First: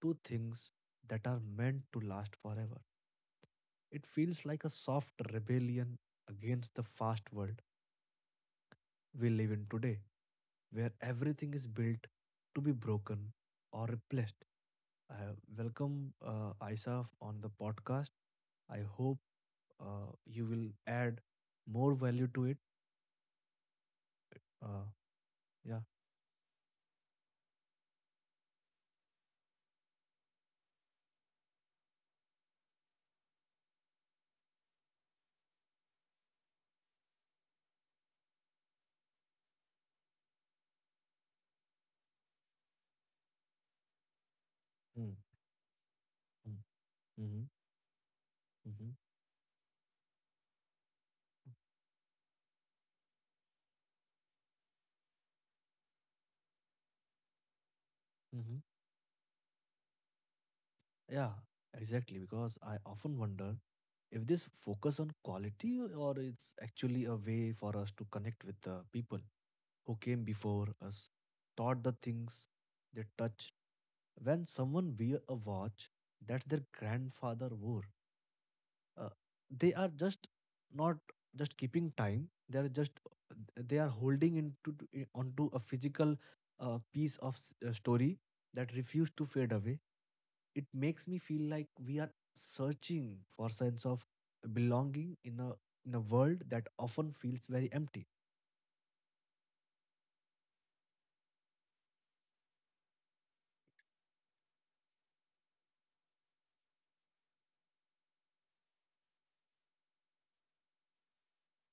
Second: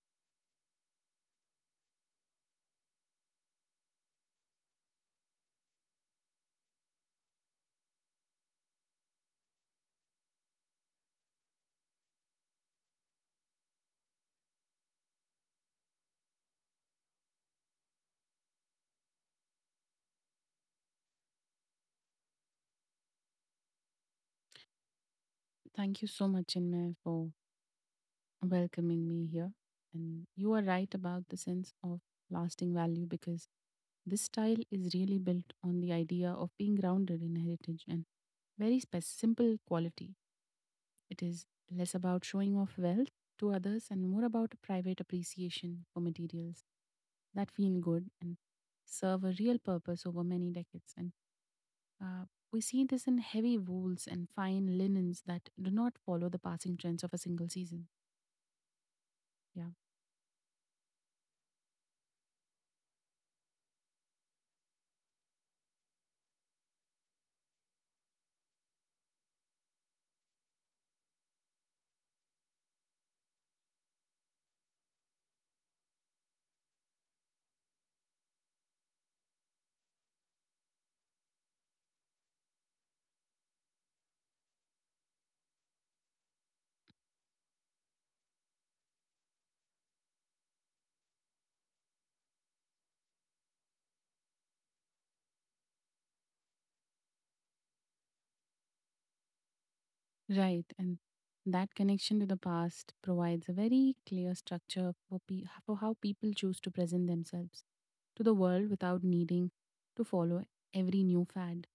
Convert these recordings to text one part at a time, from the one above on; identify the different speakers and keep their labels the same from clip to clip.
Speaker 1: to things that are meant to last forever. It feels like a soft rebellion against the fast world we live in today, where everything is built to be broken or replaced. I welcome Isaf on the podcast. I hope you will add more value to it. Uh, yeah.
Speaker 2: Thank you so much, Chinmay, for welcoming me here. And you are right about the sense of lasting value because this style is really built on the idea of being grounded in heritage and simple quality. It is less about showing off wealth to others and more about a private
Speaker 1: Mm,
Speaker 2: appreciation for materials
Speaker 1: mm, mhm,
Speaker 2: that feel good and
Speaker 1: mhm,
Speaker 2: serve a real purpose over many decades. And uh, we see this in heavy wools and fine linens that do not follow the passing trends of a single season.
Speaker 1: mhm.
Speaker 2: Yeah,
Speaker 1: Yeah, exactly. Because I often wonder if this focus on quality or it's actually a way for us to connect with the people who came before us taught the things they touched. When someone wear a watch that their grandfather wore, uh, they are just not just keeping time. They are holding onto a physical piece of story that refused to fade away. It makes me feel like we are searching for sense of belonging in a world that often feels very empty.
Speaker 2: right. And that connection to the past provides a very clear structure for how people choose to present themselves to the world without needing to follow every new fad.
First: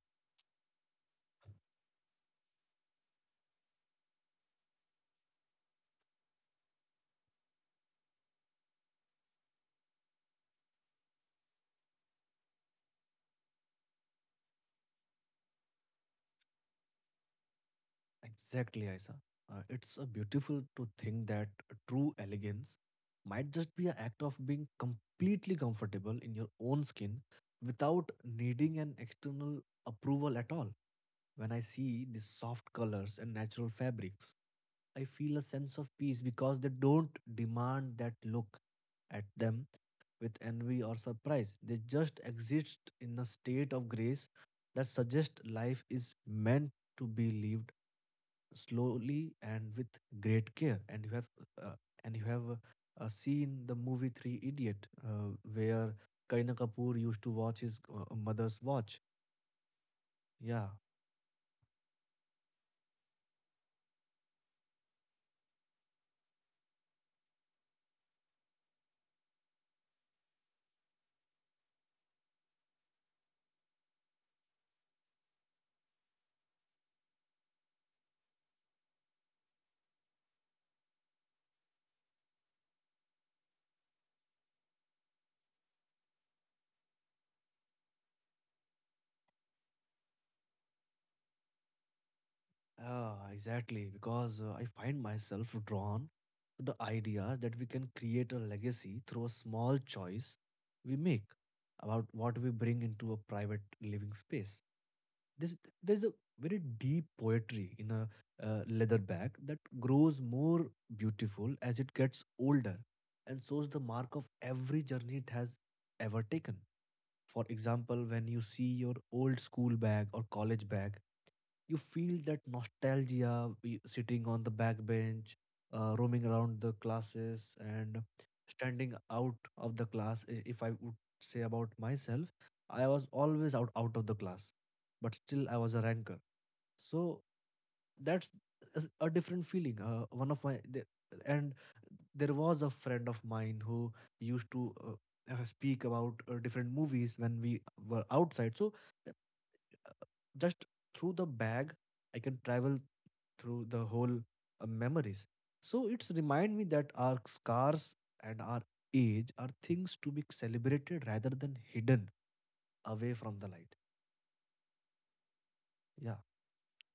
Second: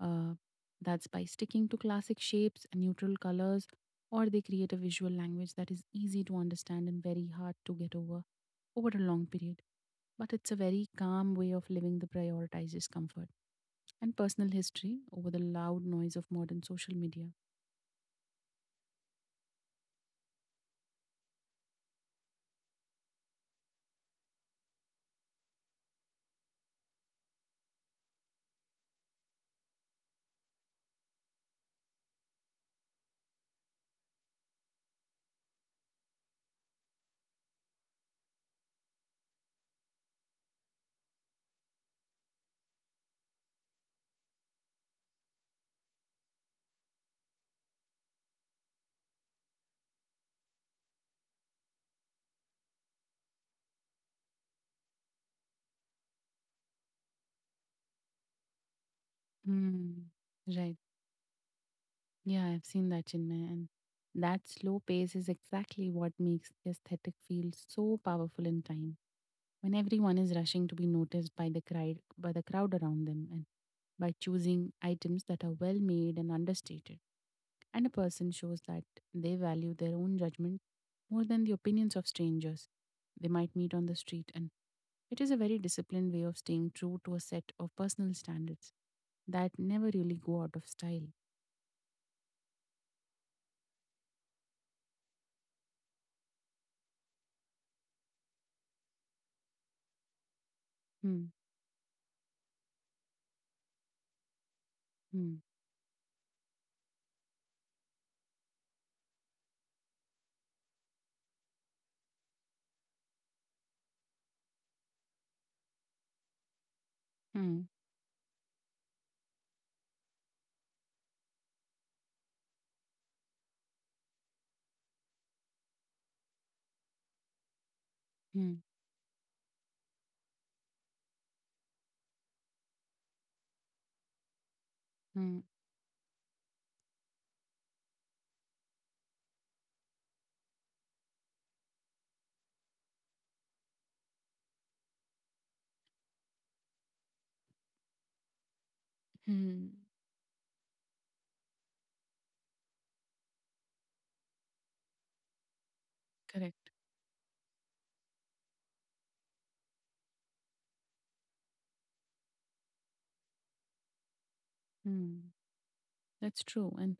Speaker 2: Uh, that's by sticking to classic shapes and neutral colors, or they create a visual language that is easy to understand and very hard to get over a long period. But it's a very calm way of living that prioritizes comfort and personal history over the loud noise of modern social media.
Speaker 1: Exactly, Aisa. It's a beautiful to think that true elegance might just be an act of being completely comfortable in your own skin without needing an external approval at all. When I see the soft colors and natural fabrics, I feel a sense of peace because they don't demand that look at them with envy or surprise. They just exist in a state of grace that suggests life is meant to be lived slowly and with great care. And you have uh, and you have seen the movie Three Idiot where Kareena Kapoor used to watch his mother's watch.
Speaker 2: Hmm.
Speaker 1: Yeah.
Speaker 2: Right. Yeah, I've seen that, Chinmay. And that slow pace is exactly what makes the aesthetic feel so powerful in time. When everyone is rushing to be noticed by the crowd around them, and by choosing items that are well made and understated, and a person shows that they value their own judgment more than the opinions of strangers they might meet on the street, and it is a very disciplined way of staying true to a set of personal standards that never really go out of style.
Speaker 1: Ah, exactly. Because I find myself drawn to the idea that we can create a legacy through a small choice we
Speaker 2: Hmm.
Speaker 1: make about what we bring into a private living space.
Speaker 2: Hmm.
Speaker 1: This, there's a very deep poetry in a leather bag that grows more beautiful as it gets older and shows the mark of every journey it has ever taken. For
Speaker 2: Hmm.
Speaker 1: example, when you see your old school bag or college bag, you feel that nostalgia sitting on the back bench, roaming around the classes, and
Speaker 2: Hmm.
Speaker 1: standing out of the class. If I would say about myself, I was always out of the class, but
Speaker 2: Hmm.
Speaker 1: still I was a ranker. So that's different feeling. Uh, one of my the, and there was a friend of mine who used to speak about different movies when we were outside.
Speaker 2: Mm.
Speaker 1: Uh, just through the bag, I can travel through the whole memories, so it's remind me
Speaker 2: Correct.
Speaker 1: that our scars and our age are things to be celebrated rather than hidden away from the light.
Speaker 2: Hmm.
Speaker 1: Yeah,
Speaker 2: That's true. And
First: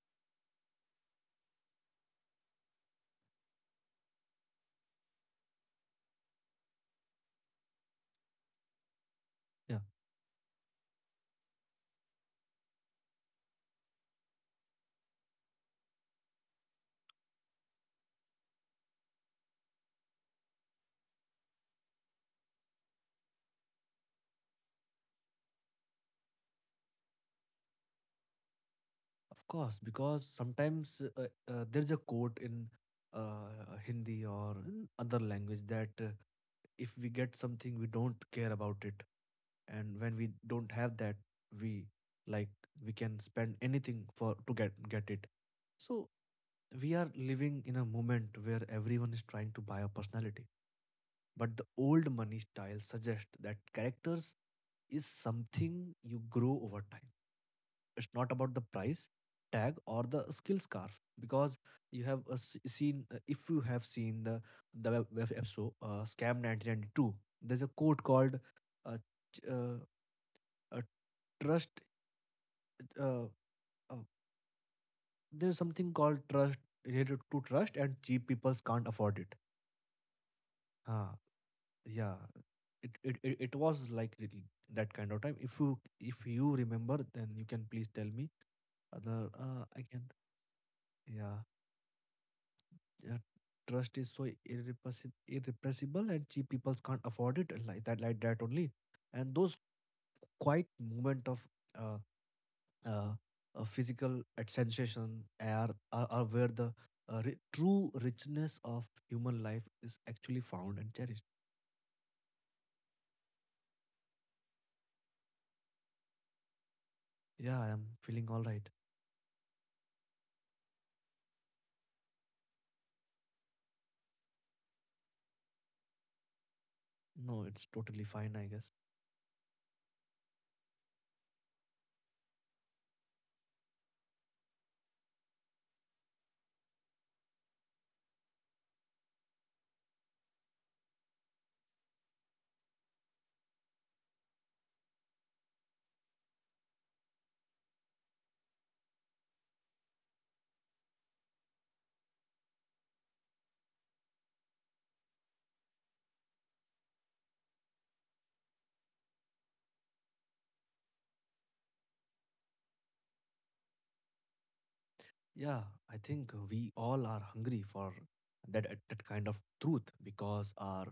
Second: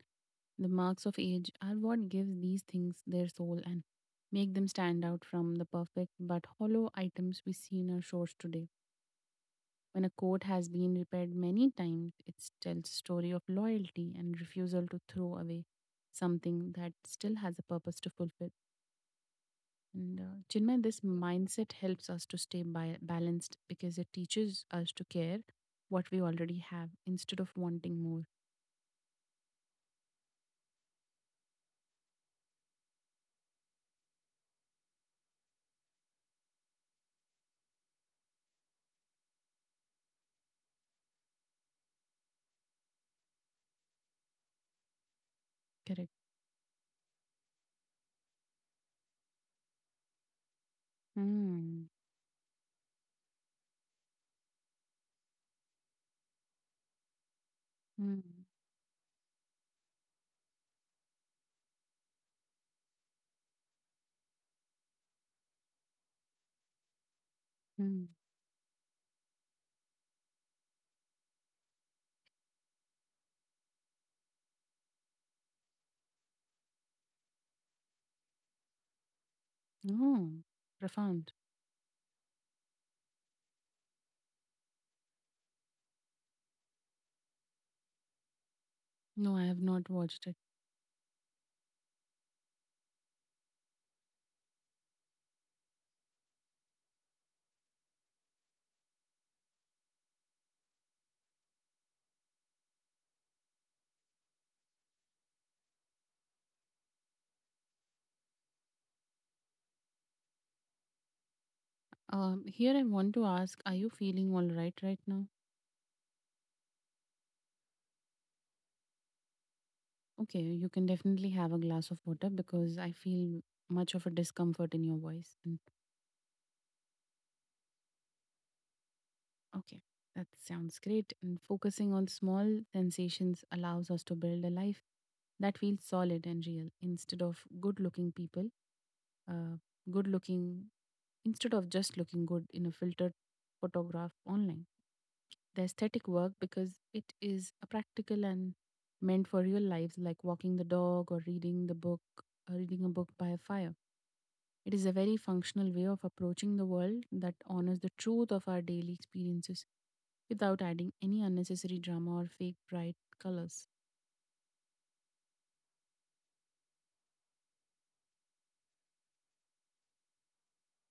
Speaker 2: the marks of age are what gives these things their soul and make them stand out from the perfect but hollow items we see in our shores today.
Speaker 1: yeah.
Speaker 2: When a coat has been repaired many times, it tells a story of loyalty and refusal to throw away something that still has a purpose to fulfill. And Chinmay, this mindset helps us to stay balanced because it teaches us to care what we already have instead of wanting more.
Speaker 1: Of course, because sometimes there's a quote in Hindi or in other language that if we get something, we don't care about it. And when we don't have that, we, like, we can spend anything for to get it. So
Speaker 2: Correct.
Speaker 1: we are living in a moment where everyone is trying to buy a personality. But the
Speaker 2: Hmm.
Speaker 1: old money style suggests that characters is something you grow over time. It's
Speaker 2: Hmm.
Speaker 1: not about the price tag or the skill scarf because you have s- seen if you have seen the web episode scam 1992, there's a quote
Speaker 2: Hmm.
Speaker 1: called, uh, ch- uh, trust uh, uh, there's something called trust, related to trust, and cheap peoples can't afford it.
Speaker 2: Oh,
Speaker 1: Ah,
Speaker 2: profound.
Speaker 1: yeah, it was like really that kind of time. If you, if you remember then you can please tell me other.
Speaker 2: No, I have
Speaker 1: I
Speaker 2: not watched it.
Speaker 1: can yeah uh, Trust is so irrepressible and cheap people can't afford it, like that, like that only. And those quiet moment of uh, uh, physical sensation are where the true richness of human life is actually found and cherished.
Speaker 2: Here I want to ask, are you feeling all right right now?
Speaker 1: Yeah, I am feeling all right.
Speaker 2: Okay, you can definitely have a glass of water because I feel much of a discomfort in your voice.
Speaker 1: No, it's totally fine, I guess.
Speaker 2: Okay, that sounds great. And focusing on small sensations allows us to build a life that feels solid and real instead of good looking people, uh, good looking, instead of just looking good in a filtered photograph online. The aesthetic work because it is a practical and meant for real lives like walking the dog or reading the book or reading a book by a fire. It is a very functional way of approaching the world that honors the truth of our daily experiences without adding any unnecessary drama or fake bright colors.
Speaker 1: Yeah, I think we all are hungry for that, that kind of truth because our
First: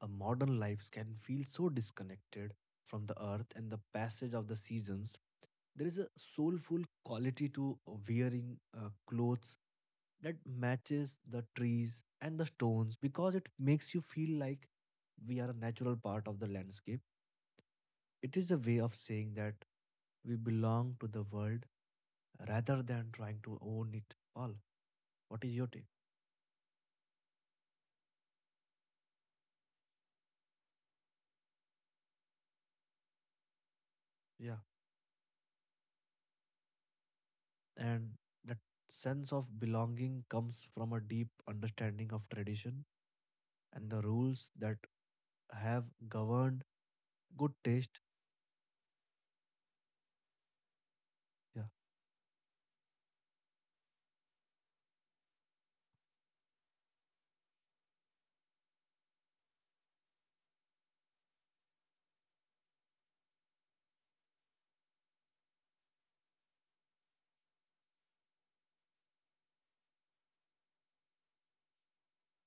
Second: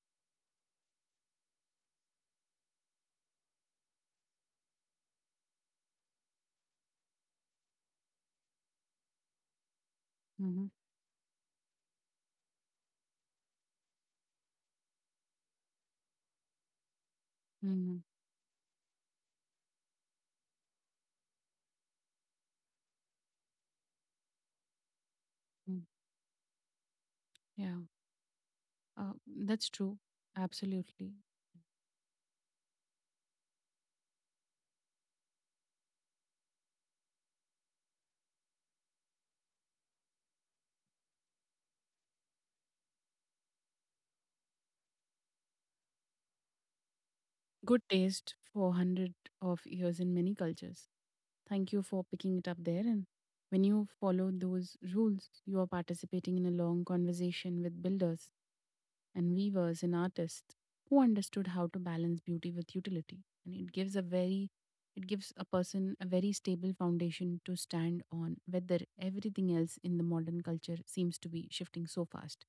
Speaker 1: modern lives can feel so disconnected from the earth and the passage of the seasons. There is a soulful quality to wearing clothes that
Speaker 2: Mm-hmm.
Speaker 1: matches the trees and the stones because it makes you feel like we are a natural part of the landscape.
Speaker 2: Mm-hmm.
Speaker 1: It is a way of saying that we belong to the world rather than trying to own it all. What is your take?
Speaker 2: Yeah, uh, that's true. Absolutely.
Speaker 1: Yeah. And that sense of belonging comes from a deep understanding of tradition and the rules that have governed good
Speaker 2: Good
Speaker 1: taste.
Speaker 2: taste for 100 of years in many cultures.
Speaker 1: Yeah.
Speaker 2: Thank you for picking it up there. And when you follow those rules, you are participating in a long conversation with builders and weavers and artists who understood how to balance beauty with utility. And it gives a person a very stable foundation to stand on whether everything else in the modern culture seems to be shifting so fast.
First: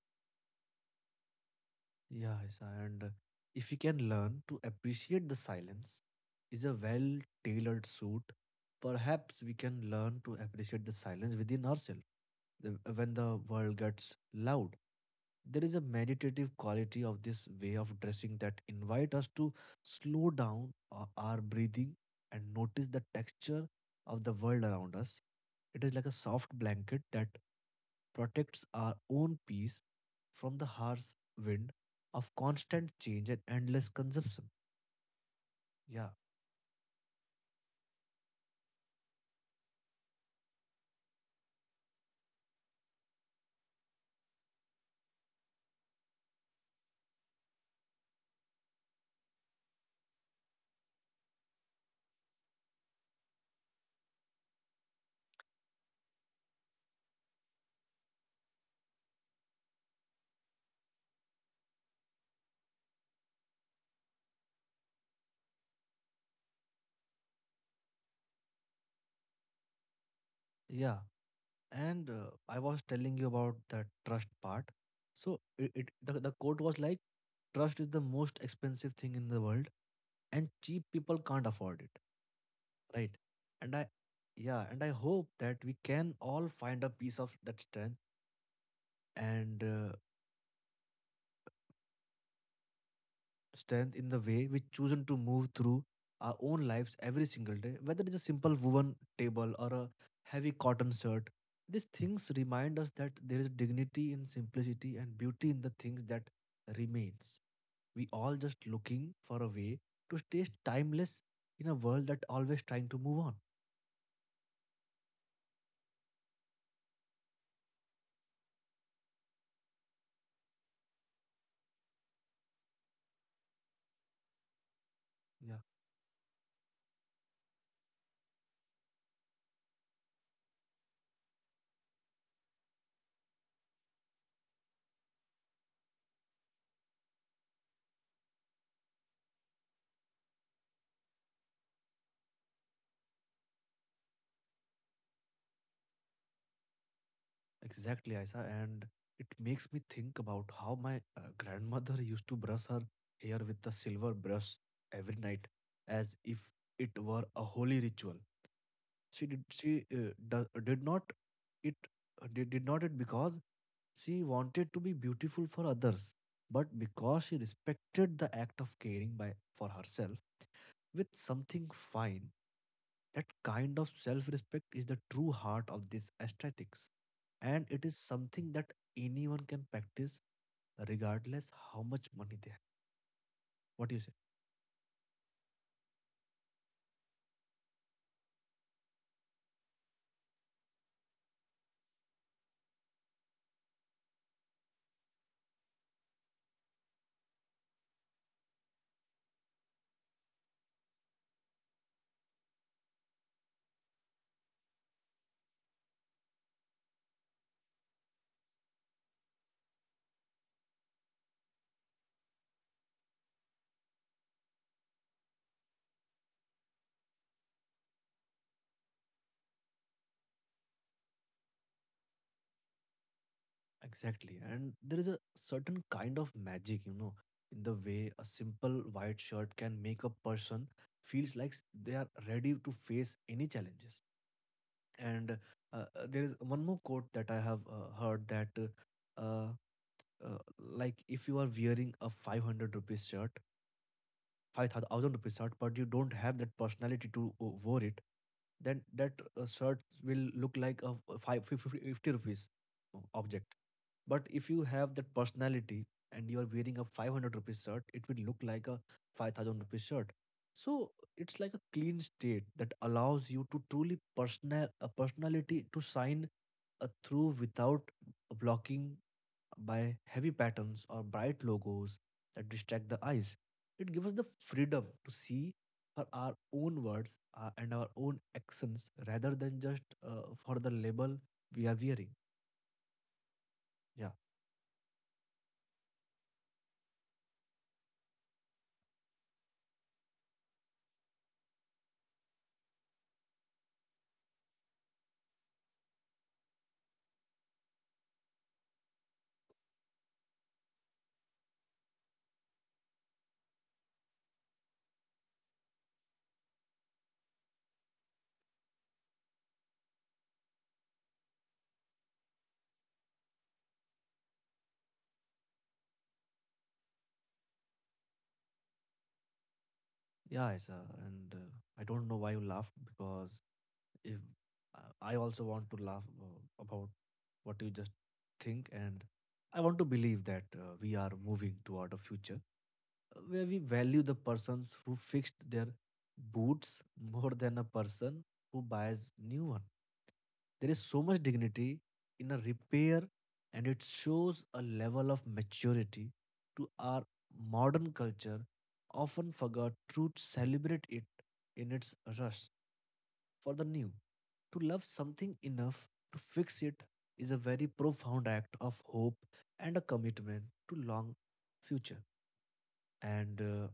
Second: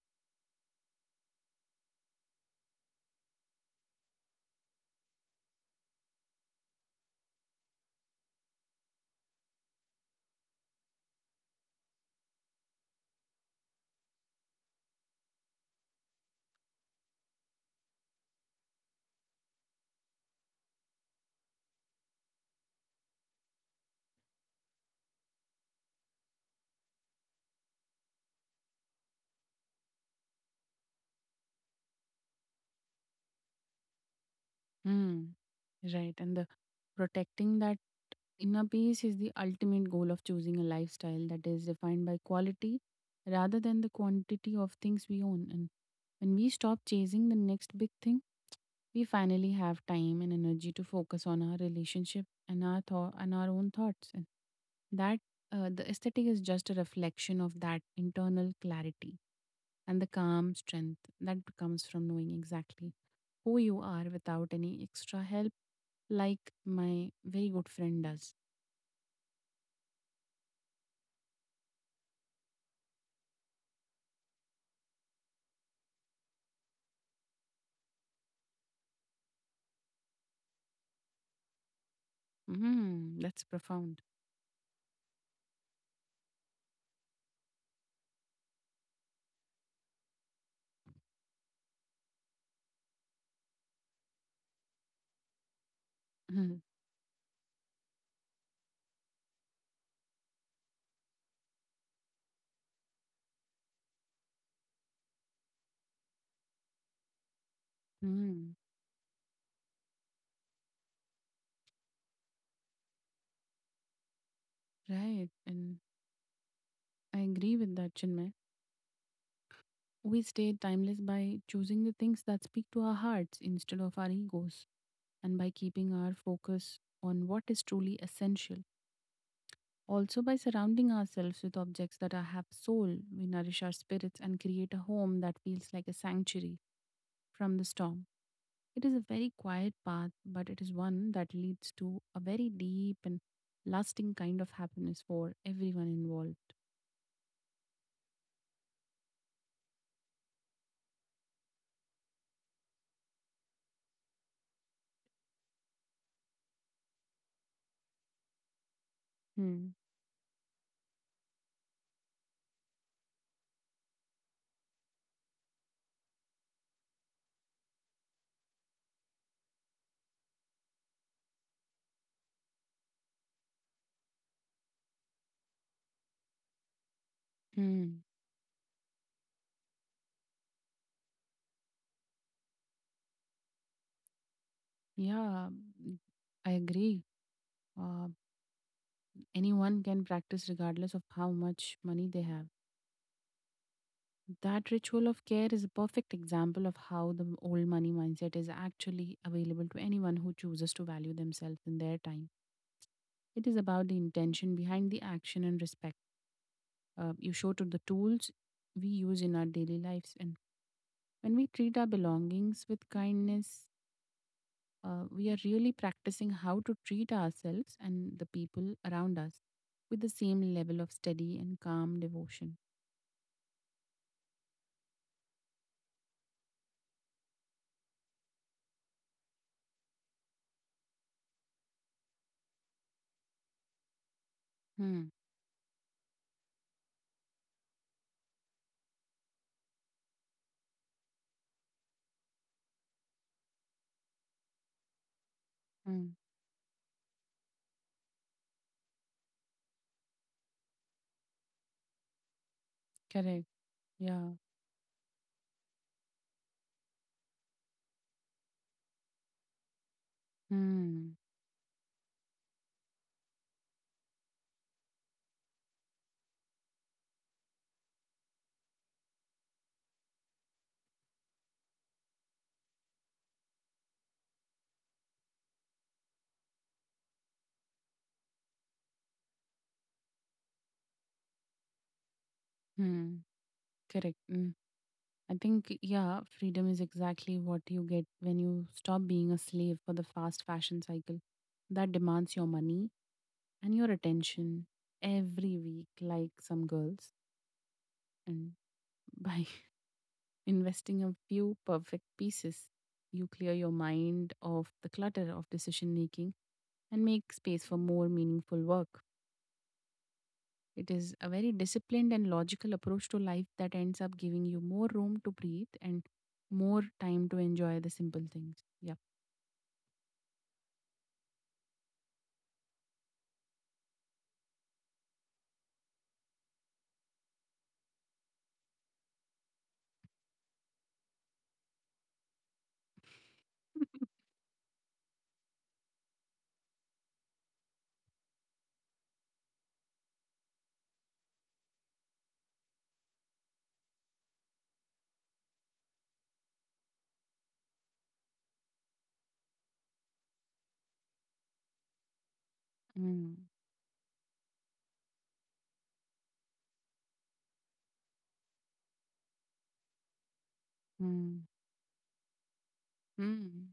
Speaker 1: Yeah, Isa, and if you can learn to appreciate the silence is a well tailored suit, perhaps we can learn to appreciate the silence within ourselves. When the world gets loud, there is a meditative quality of this way of dressing that invite us to slow down our breathing and notice the texture of the world around us. It is like a soft blanket that protects our own peace from the harsh wind of constant change and endless consumption.
Speaker 2: Hmm.
Speaker 1: Yeah,
Speaker 2: Right. And the protecting that inner peace is the ultimate goal of choosing a lifestyle that is defined by quality rather than the quantity of things we own. And when we stop chasing the next big thing, we finally have time and energy to focus on our relationship and our own thoughts and that the aesthetic is just a reflection of that internal clarity and the calm strength that comes from knowing exactly who you are without any extra help like my very good friend does.
Speaker 1: yeah. And I was telling you about the trust part. So the quote was like, trust is the most expensive thing in the world, and cheap people can't afford it, right?
Speaker 2: Mm, that's
Speaker 1: And I,
Speaker 2: profound.
Speaker 1: yeah, and I hope that we can all find a piece of that strength and strength in the way we chosen to move through our
Speaker 2: Mhm.
Speaker 1: own lives every single day, whether it's a simple woven table or a heavy cotton shirt. These things remind us that there is dignity in simplicity and beauty in the things that remains. We all
Speaker 2: Mm,
Speaker 1: just looking for a way to stay timeless in a world that always trying to move on.
Speaker 2: right. And I agree with that, Chinmay. We stay timeless by choosing the things that speak to our hearts instead of our egos, and by
Speaker 1: Yeah.
Speaker 2: keeping our focus on what is truly essential. Also, by surrounding ourselves with objects that have soul, we nourish our spirits and create a home that feels like a sanctuary from the storm. It is a very quiet path, but it is one that leads to a very deep and lasting kind of happiness for everyone involved.
Speaker 1: Exactly, Aisa. And it makes me think about how my grandmother used to brush her hair with a silver brush every night, as if it were a holy ritual. She did.
Speaker 2: Hmm.
Speaker 1: She did not it. Did not it because she wanted to be beautiful for others, but because she respected the act of caring by for herself with something fine. That kind of self respect is the true heart of this aesthetics, and it is
Speaker 2: Hmm.
Speaker 1: something that anyone can practice regardless how much money they have. What do you say?
Speaker 2: Yeah, I agree. Uh, Anyone can practice regardless of how much money they have. That ritual of care is a perfect example of how the old money mindset is actually available to anyone who chooses to value themselves and their time. It is about the intention behind the action and respect you show to the tools we use in our daily lives. And when we treat our belongings with kindness, we are really practicing how to treat ourselves and the people around us with the same level of steady and calm devotion.
Speaker 1: Exactly. And there is a certain kind of magic, you know, in the way a simple white shirt can make a person feels like they are ready to face any challenges.
Speaker 2: Hmm.
Speaker 1: And there is one more quote that I have heard that, uh, like, if you are wearing a 500 rupees shirt, 5,000 rupees shirt, but you don't
Speaker 2: Hmm.
Speaker 1: have that personality to wear it, then that shirt will look like a rupees
Speaker 2: Correct.
Speaker 1: object. But
Speaker 2: Yeah.
Speaker 1: if you have that personality and you are wearing a 500 rupees shirt, it will look like a 5,000 rupees shirt. So
Speaker 2: Hmm.
Speaker 1: it's like a clean state that allows you to truly personality to shine through without blocking by heavy patterns or bright logos that distract the eyes. It gives us the freedom to see for our own words and our own actions rather than just for the label we are wearing.
Speaker 2: Hmm.
Speaker 1: Yeah,
Speaker 2: Correct. Mm. I think, yeah, freedom is exactly what you get when you stop being a slave for the fast fashion cycle that demands your money and your attention every week, like some girls. And by investing a few perfect pieces, you clear your mind of the clutter of decision making and make space for more meaningful work. It is a very disciplined and logical approach to life that ends up giving you more room to breathe and more time to enjoy the simple things. Yeah.
Speaker 1: yeah, it's, and I don't know why you laughed because if I also want to laugh about what you just think, and I want to believe that we are moving toward a future where we value the persons who fixed their boots more than a person who buys new one. There is so much dignity in a repair and it shows a level of maturity to our modern culture often forgot to celebrate it in its rush
Speaker 2: Mm,
Speaker 1: for the new. To love something enough to fix it is a very profound act of hope and a commitment to long
Speaker 2: mm,
Speaker 1: future. And
Speaker 2: mm,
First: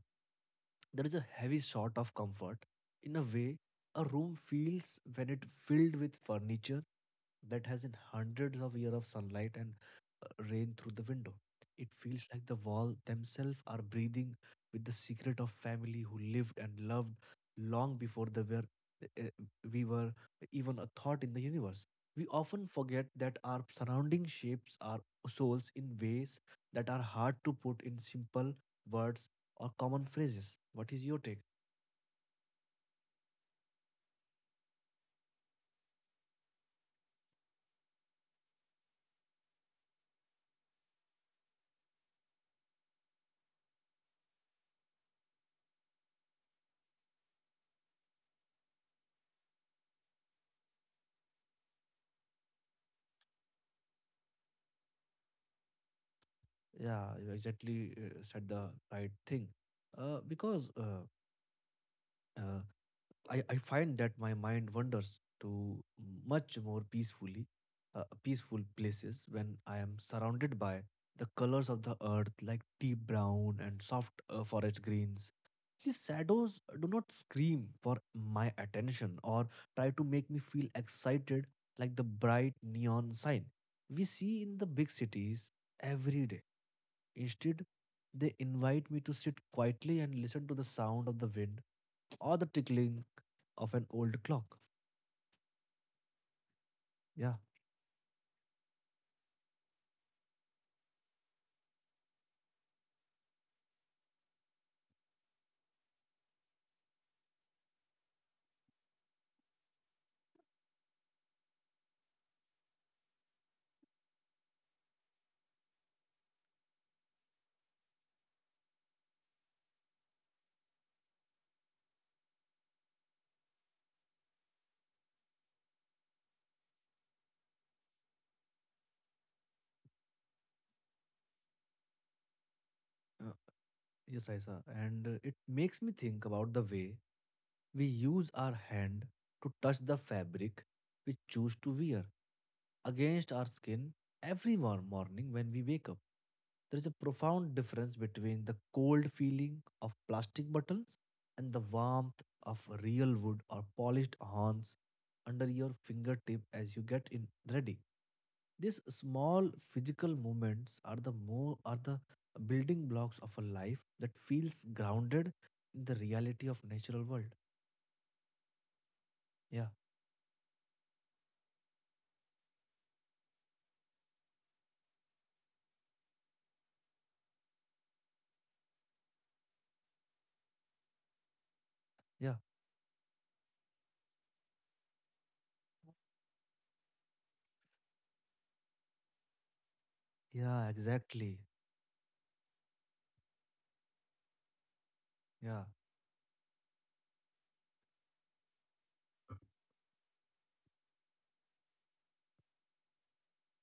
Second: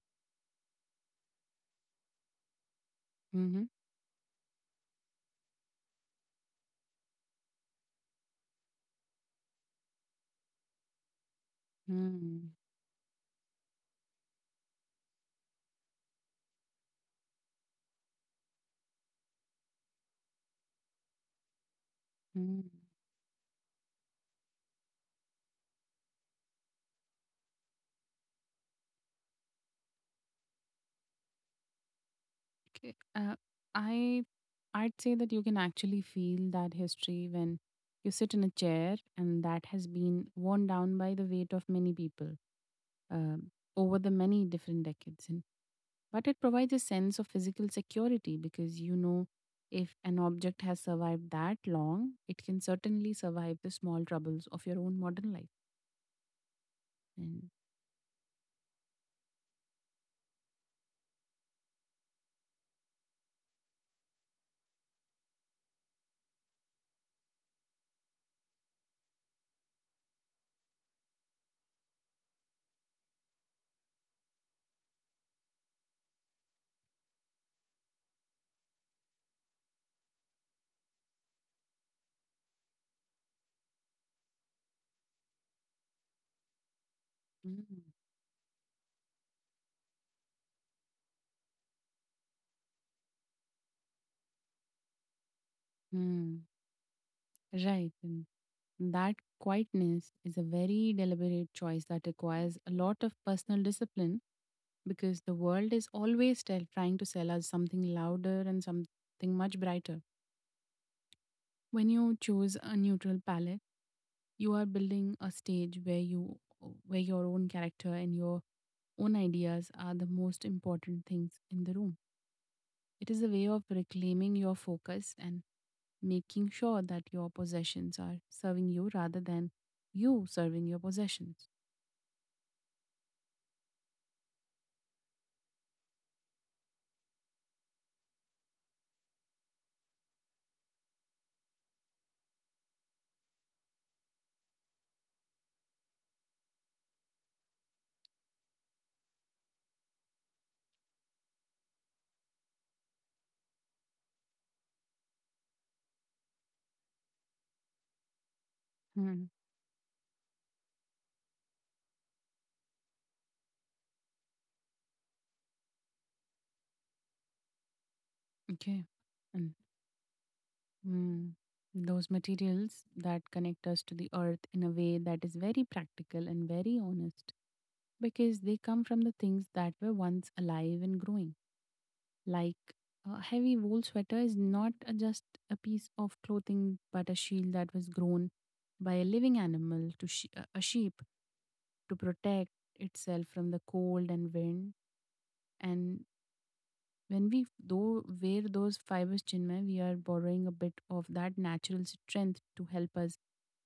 Speaker 1: there is a heavy sort of comfort in a way
Speaker 2: mhm.
Speaker 1: a room feels when it filled with furniture that has in hundreds of years of sunlight and rain through the window. It feels like
Speaker 2: Mm,
Speaker 1: the wall themselves are breathing with the secret of family who lived and loved long before they were uh, we were even a thought in the universe. We often
Speaker 2: mm.
Speaker 1: forget that our surrounding shapes our souls in ways that are hard to put in simple words or common phrases. What is your take?
Speaker 2: Okay. I I'd say that you can actually feel that history when you sit in a chair, and that has been worn down by the weight of many people um, over the many different decades. And but it provides a sense of physical security because you know if an object has survived that long, it can certainly survive the small troubles of your own modern life.
Speaker 1: Yeah, you
Speaker 2: And
Speaker 1: exactly said the right thing. Because uh, I find that my mind wanders to much more peaceful places when I am surrounded by the colors of the earth, like deep brown and soft forest greens. These shadows do not scream for my attention or try to make me feel excited like the bright neon sign we see in the big cities every day. Instead,
Speaker 2: mm,
Speaker 1: they invite me to sit quietly and listen to the sound of the wind or the tickling of an old clock.
Speaker 2: mm,
Speaker 1: Yeah,
Speaker 2: right. And that quietness is a very deliberate choice that requires a lot of personal discipline because the world is always trying to sell us something louder and something much brighter. When you choose a neutral palette, you are building a stage where you where your own character and your own ideas are the most important things in the room. It is a way of reclaiming your focus and making sure that your possessions are serving you rather than you serving your possessions.
Speaker 1: uh, yes, Isa. And it makes me think about the way we use our hand to touch the fabric we choose to wear against our skin every morning when we wake up. There is a profound difference between the cold feeling of plastic buttons and the warmth of real wood or polished horns under your fingertip as you get in ready. These
Speaker 2: Hmm.
Speaker 1: small physical movements are the more are the building blocks of a life that feels grounded in the reality of natural world.
Speaker 2: Okay. And
Speaker 1: Yeah,
Speaker 2: hmm, those materials that connect us to the earth in a way that is very practical and very honest because they come from the things that were once alive and growing.
Speaker 1: yeah,
Speaker 2: Like a heavy wool sweater is not a- just a piece of clothing, but a shield that was grown by a living animal to a
Speaker 1: yeah,
Speaker 2: sheep
Speaker 1: exactly.
Speaker 2: to protect itself from the cold and wind.
Speaker 1: Yeah,
Speaker 2: And when we though wear those fibers, Chinmay, we are borrowing a bit of that natural strength to help us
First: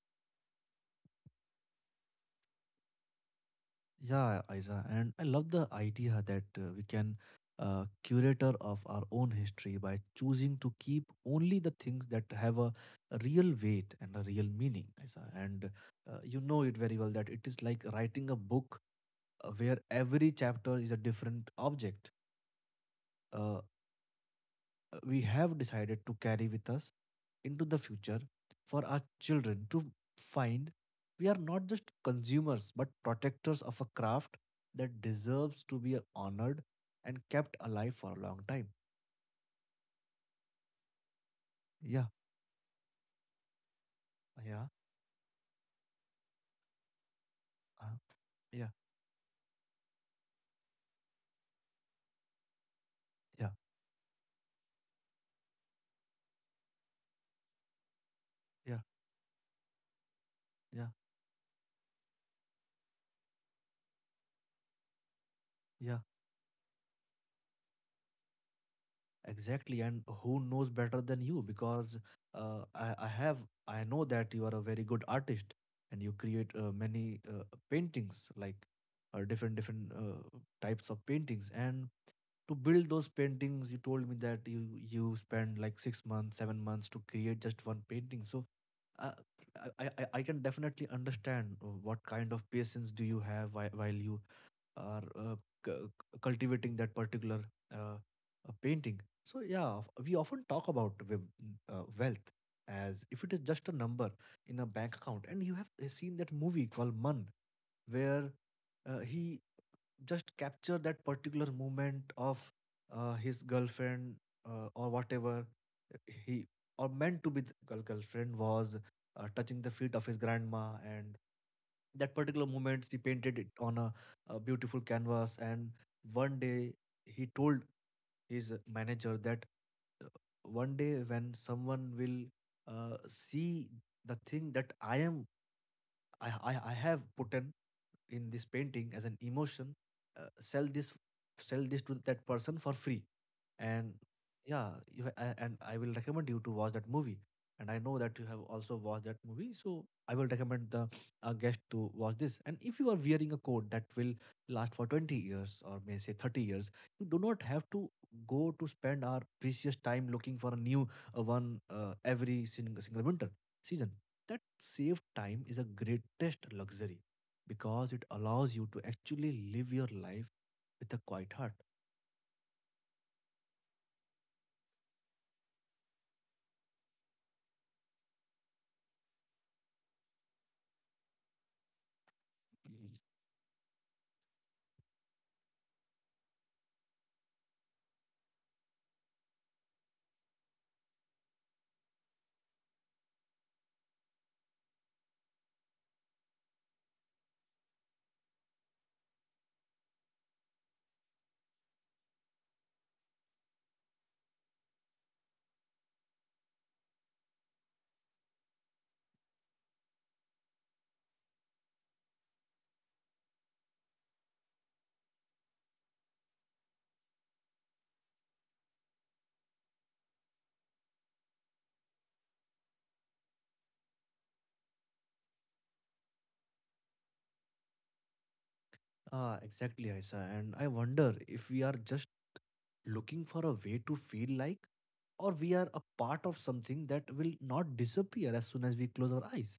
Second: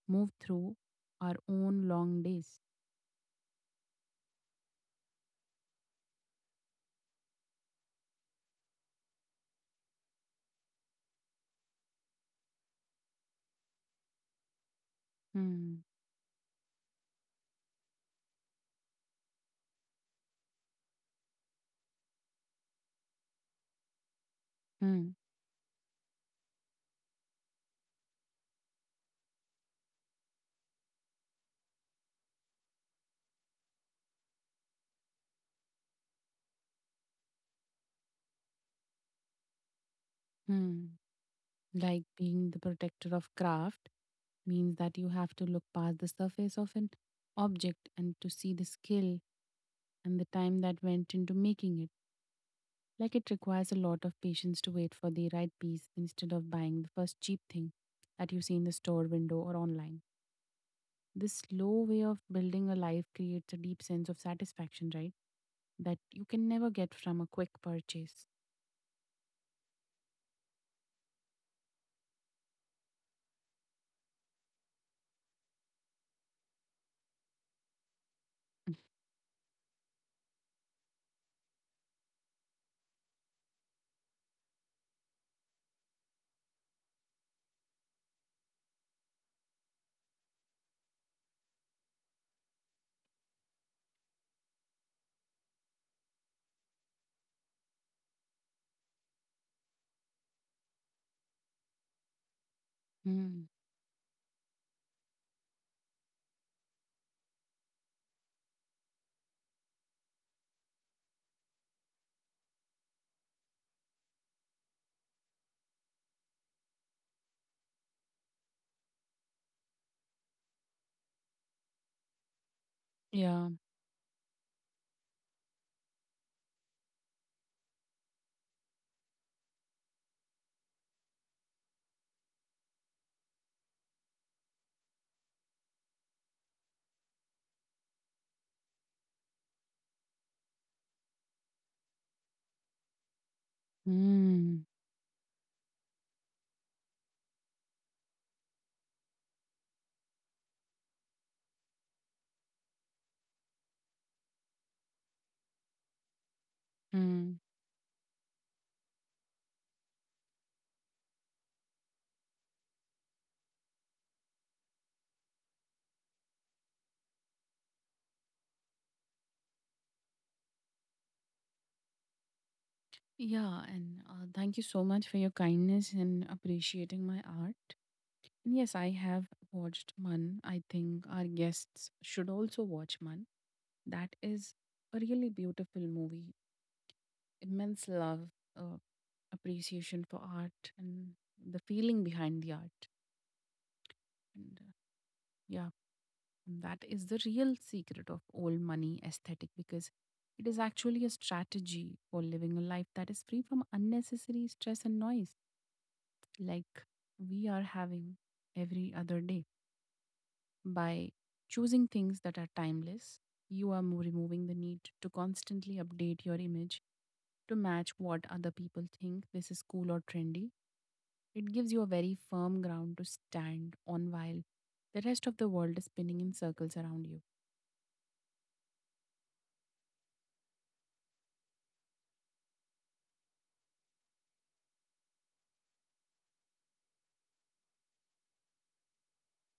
Speaker 2: move through our own long days.
Speaker 1: yeah, Aiza. And I love the idea that we can curator of our own history by choosing to keep only the things that have a real weight and a real meaning, Aiza. And
Speaker 2: Hmm.
Speaker 1: you know it very well that it is like writing a book where every chapter is a different object, uh,
Speaker 2: Hmm.
Speaker 1: we have decided to carry with us into the future for our children to find. We are not just consumers but protectors of a craft that deserves to be honored and kept alive for a long time.
Speaker 2: Hmm.
Speaker 1: Yeah,
Speaker 2: Like being the protector of craft
Speaker 1: yeah,
Speaker 2: means that you have to look past the surface of an object
Speaker 1: uh,
Speaker 2: and to see the
Speaker 1: yeah,
Speaker 2: skill and the time that went into making it. Like it
Speaker 1: yeah,
Speaker 2: requires a lot of patience to wait for the right piece instead of buying the first cheap thing that you see in the
Speaker 1: yeah,
Speaker 2: store window or online.
Speaker 1: yeah,
Speaker 2: This slow way of building a life creates a deep sense of satisfaction, right?
Speaker 1: yeah.
Speaker 2: That you can never get from a quick purchase.
Speaker 1: Exactly, and who knows better than you? Because uh, I, I have, I know that you are a very good artist, and you create many paintings, like different types of paintings. And to build those paintings you told me that you spend like 6 months 7 months to create just one painting. So uh, I can definitely understand what kind of patience do you have while, are uh, cu- cultivating that particular painting. So yeah, we often talk about wealth as if it is
Speaker 2: Hmm.
Speaker 1: just a number in a bank account. And you have seen that movie called Man, where he just capture that particular moment of his girlfriend, or whatever, he or meant to be the girlfriend was touching the feet of his grandma. And that particular moment he painted it
Speaker 2: Yeah.
Speaker 1: on a beautiful canvas. And one day he told his manager that uh, one day when someone will see the thing that I am I have put in this painting as an emotion, uh, sell this sell this to that person for free. And
Speaker 2: Hmm.
Speaker 1: yeah, if I, I- and I will recommend you to watch that movie. And I know that you have also watched that movie, so I will recommend the guest to watch this. And if you are wearing a coat that will last for 20 years or may say 30 years, you do
Speaker 2: Hmm.
Speaker 1: not have to go to spend our precious time looking for a new one every single winter season. That saved time is a greatest luxury because it allows you to actually live your life with a quiet heart.
Speaker 2: Yeah, and thank you so much for your kindness and appreciating my art. And yes, I have watched Man. I think our guests should also watch Man. That is a really beautiful movie. Immense love, uh, appreciation for art, and the feeling behind the art. And yeah, that is the real secret of old money aesthetic because it is actually a strategy for living a life that is free from unnecessary stress and noise like we are having every other day. By choosing things that are timeless, you are removing the need to constantly update your image to match what other people think this is cool or trendy. It gives you a very firm ground to stand on while the rest of the world is spinning in circles around you.
Speaker 1: Ah, exactly, Aisa. And I wonder if we are just looking for a way to feel like, or we are a part of something that will not disappear as soon as we close our eyes.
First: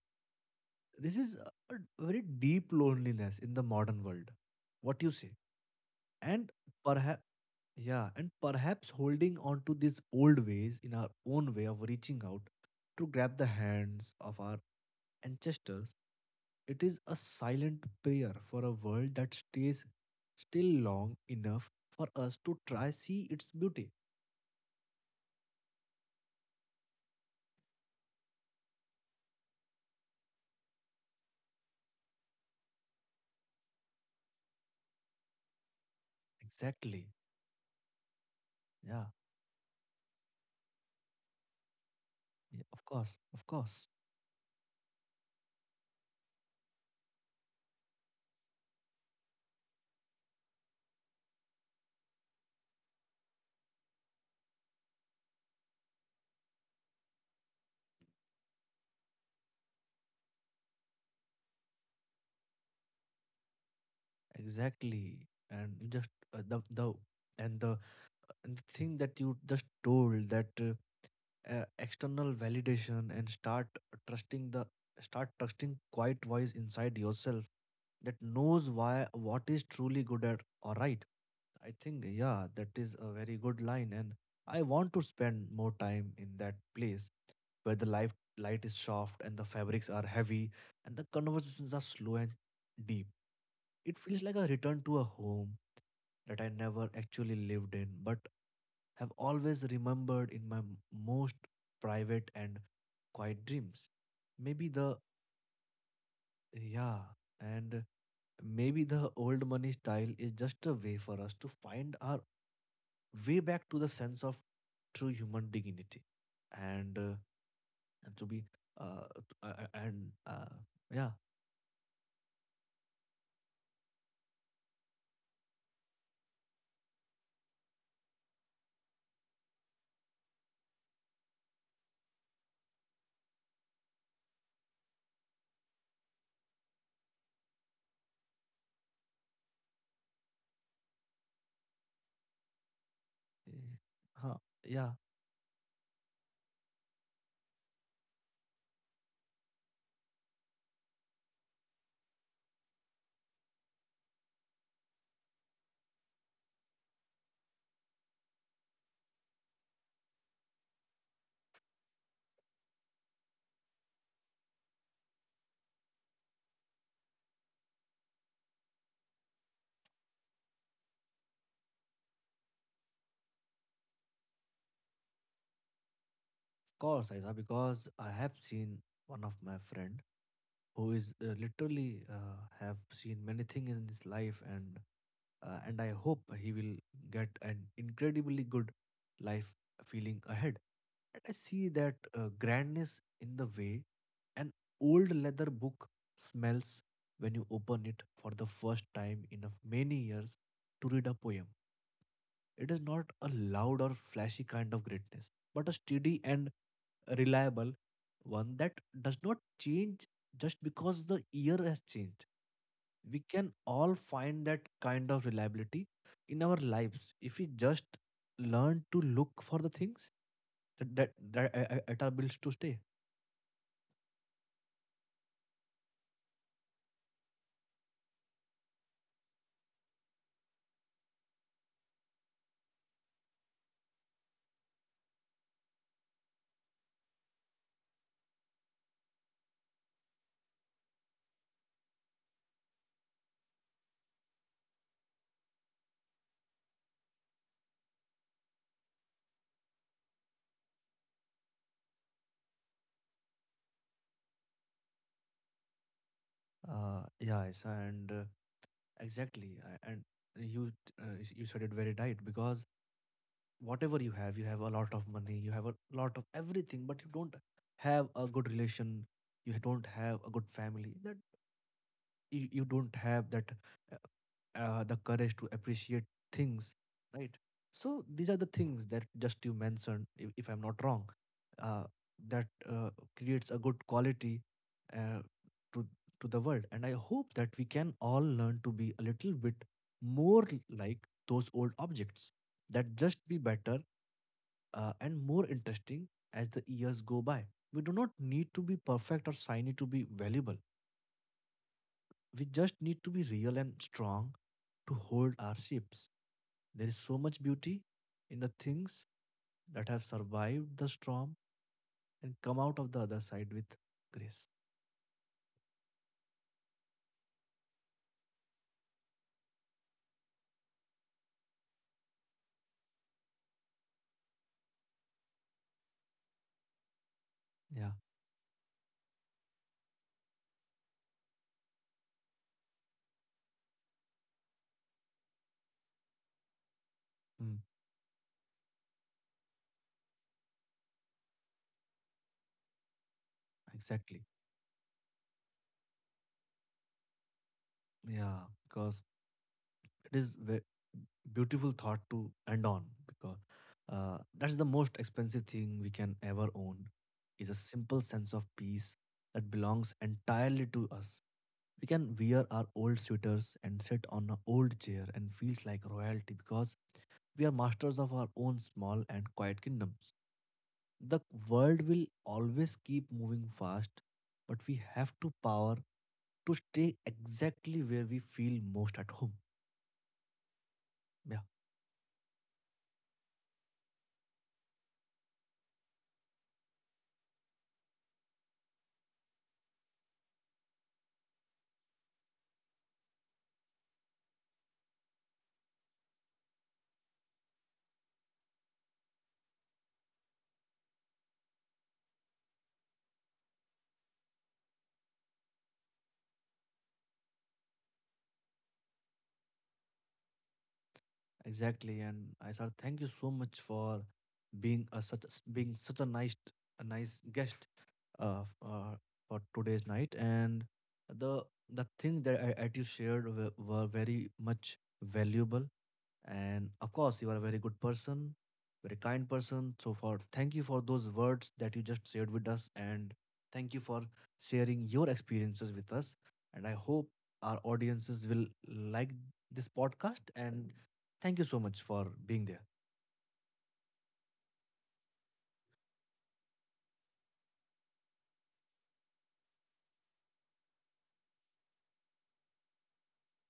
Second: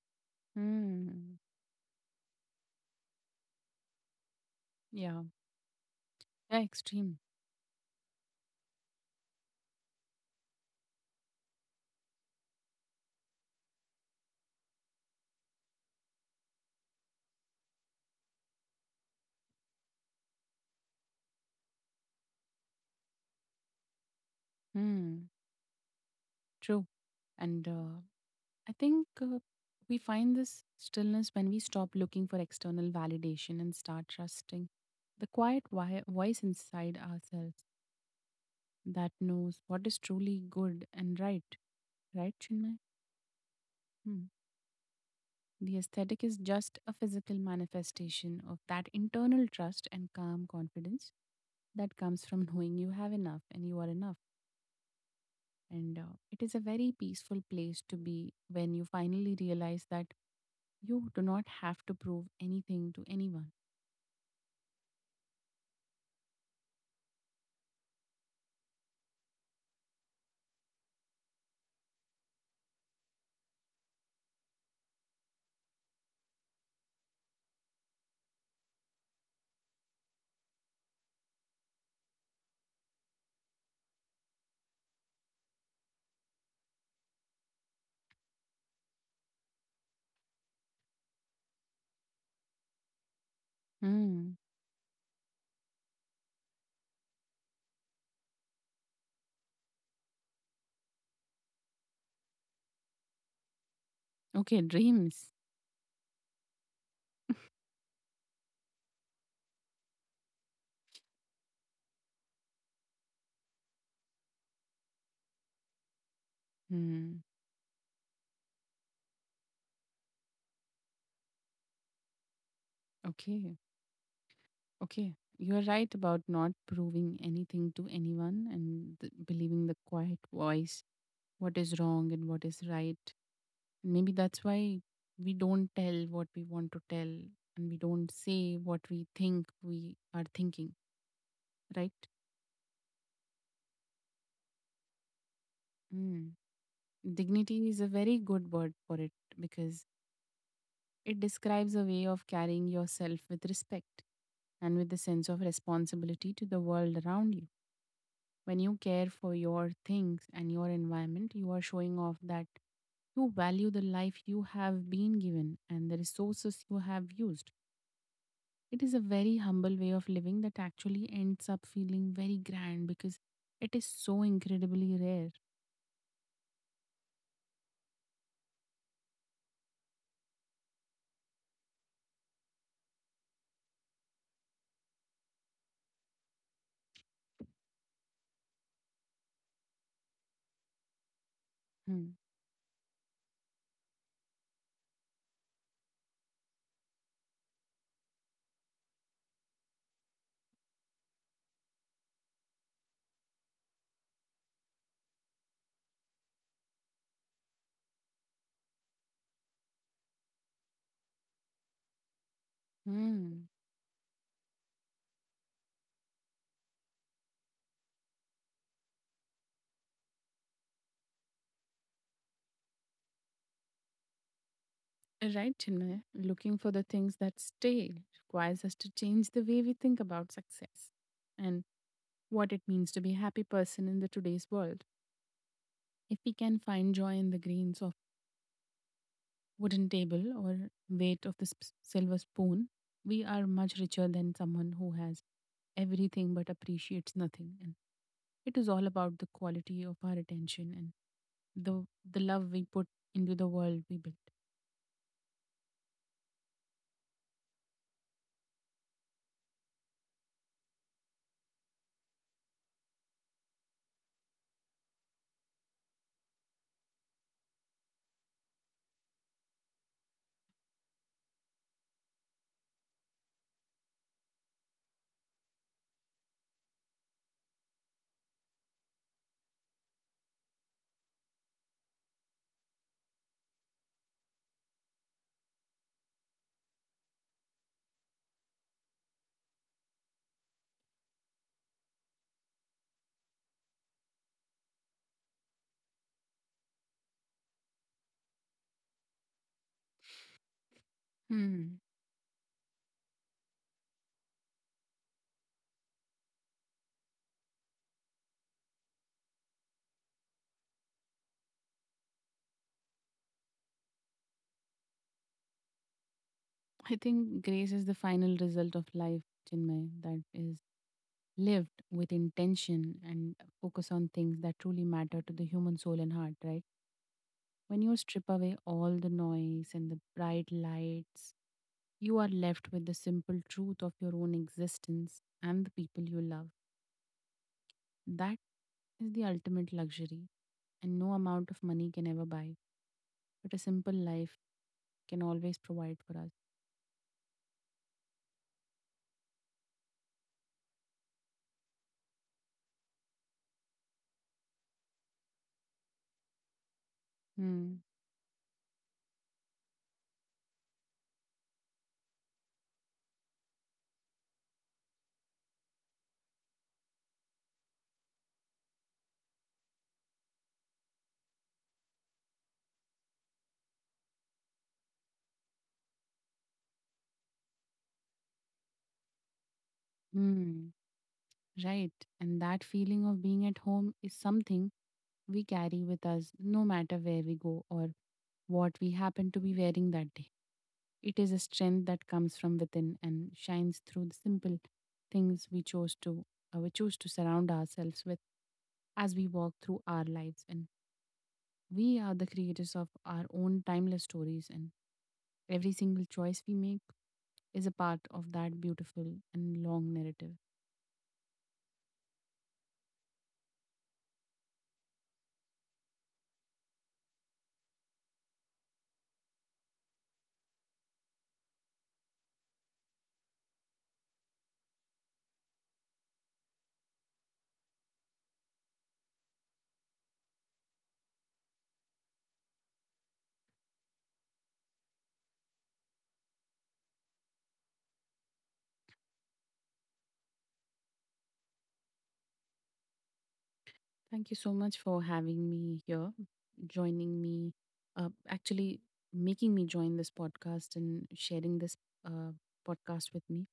Speaker 1: This is
Speaker 2: Hmm.
Speaker 1: a very deep loneliness in the modern world. What do you
Speaker 2: Yeah.
Speaker 1: say? And
Speaker 2: Yeah, extreme.
Speaker 1: perhaps, yeah, and perhaps holding on to these old ways in our own way of reaching out to grab the hands of our ancestors, it is a silent prayer for a world that stays still long enough for us to try see its beauty.
Speaker 2: Hmm. True. And I think we find this stillness when we stop looking for external validation and start trusting the voice inside
Speaker 1: Exactly.
Speaker 2: ourselves
Speaker 1: Yeah.
Speaker 2: that knows what is truly good and right. Right,
Speaker 1: Yeah,
Speaker 2: Chinmay?
Speaker 1: of course. Of course.
Speaker 2: Hmm. The aesthetic is just a physical manifestation of that internal trust and calm confidence that comes from knowing you have enough and you are enough. And it is a very peaceful place to be when you finally realize that you do not have to prove anything to anyone.
Speaker 1: Exactly. And you just uh, the the and the the thing that you just told, that external validation and start trusting the, start trusting quiet voice inside yourself that knows why what is truly good at or right. I think, yeah, that is a very good line, and I want to spend more time in that place where the light light is soft and the fabrics are heavy and the conversations are slow and deep. It feels
Speaker 2: Hmm.
Speaker 1: like a return to a home that I never actually lived in, but have always remembered in my most private and quiet dreams.
Speaker 2: Okay,
Speaker 1: Maybe the
Speaker 2: dreams.
Speaker 1: yeah, and Maybe the old money style is just a way for us to find our way back to the sense of true human dignity. And
Speaker 2: Hmm.
Speaker 1: and to be t- and yeah
Speaker 2: Okay. Okay. You are right about not proving anything to anyone and believing the quiet voice, what is wrong and what is right. Maybe that's why we don't tell what we want to tell and we don't say what we think we are thinking, right?
Speaker 1: eh, huh, yeah, of
Speaker 2: Hmm. Dignity is a very good word for it because it describes a way of carrying yourself with respect and with a sense of responsibility to the world around you. When you care for your things and your environment, you are showing off that you value the life you have been given and the resources you have used. It is a very humble way of living that actually ends up feeling very grand because it is so incredibly rare.
Speaker 1: course, Aiza, because I have seen one of my friend who is literally have seen many things in his life. And and I hope he will get an incredibly good life feeling ahead. And I see that
Speaker 2: Hmm.
Speaker 1: grandness in the way an old leather book smells when you open it for the first time in of many years to read a poem. It is not a loud or flashy kind of greatness, but a steady and reliable one that does not change just because the year has changed. We
Speaker 2: Hmm.
Speaker 1: can all find that kind of reliability in our lives if we just learn to look for the things that at our bills to stay.
Speaker 2: Right, Chinmay. Looking for the things that stay requires us to change the way we think about success and what it means to be a happy person in the today's world. If we can find joy in the grains of wooden table or weight of the silver spoon, we are much richer than someone who has everything but appreciates nothing. And it is all about the quality of our attention and the love we put into the world we built.
Speaker 1: Yes, and exactly, and you, uh, you said it very right, because whatever you have, you have a lot of money, you have a lot of everything, but you don't have a good relation, you don't have a good family. That you don't have that the courage to appreciate things, right? So these are the things that just you mentioned, if I'm not wrong, uh, that creates a good quality uh, to to the world. And I hope that we can all learn to be a little bit more like those old objects, that just be better and more interesting as the years go by. We do not need to be perfect or shiny to be valuable.
Speaker 2: Hmm.
Speaker 1: We just need to be real and strong to hold our ships. There is so much beauty in the things that have survived the storm and come out of the other side with grace.
Speaker 2: I think grace is the final result of life, Chinmay, that is lived with intention and focus on things that truly matter to the human soul and heart, right? When
Speaker 1: Yeah,
Speaker 2: you strip away all the noise and the bright lights, you are left with the simple truth of your own existence and the people you love.
Speaker 1: mm,
Speaker 2: That is the ultimate luxury, and no amount of money can ever buy, but a simple
Speaker 1: exactly.
Speaker 2: life can always provide for us.
Speaker 1: Yeah, because it is ve- beautiful thought to end on, because that's the most expensive thing we can ever own, is a
Speaker 2: Hmm.
Speaker 1: simple sense of peace that belongs entirely to us. We can wear our old sweaters and sit on an old chair and feels like royalty because we are masters of our own small and quiet kingdoms. The world will always keep moving fast, but we have to power to stay exactly where we feel most at home.
Speaker 2: Hmm.
Speaker 1: Yeah.
Speaker 2: Right. And that feeling of being at home is something we carry with us no matter where we go or what we happen to be wearing that day. It is a strength that comes from within and shines through the simple things we choose to surround ourselves with as we walk through our lives and we are the creators of our own timeless stories and every single choice we make is a part of that beautiful and long narrative.
Speaker 1: Exactly, and I said thank you so much for being such a nice, a nice guest uh, f- uh for today's night. And the the things that that you shared were very much valuable, and of course you are a very good person, very kind person. So for, thank you for those words that you just shared with us, and thank you for sharing your experiences with us. And I hope our audiences will like this podcast. And thank you so much for being there.
Speaker 2: Thank you so much for having me here. Joining me, actually making me join this podcast and sharing this uh, podcast with me.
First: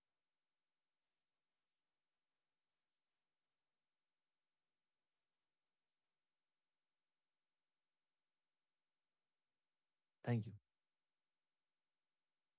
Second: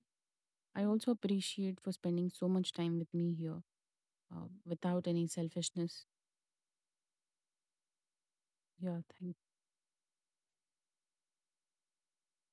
Speaker 2: I also appreciate for spending so much time with me here without any selfishness. Yeah, thank
Speaker 1: Thank you.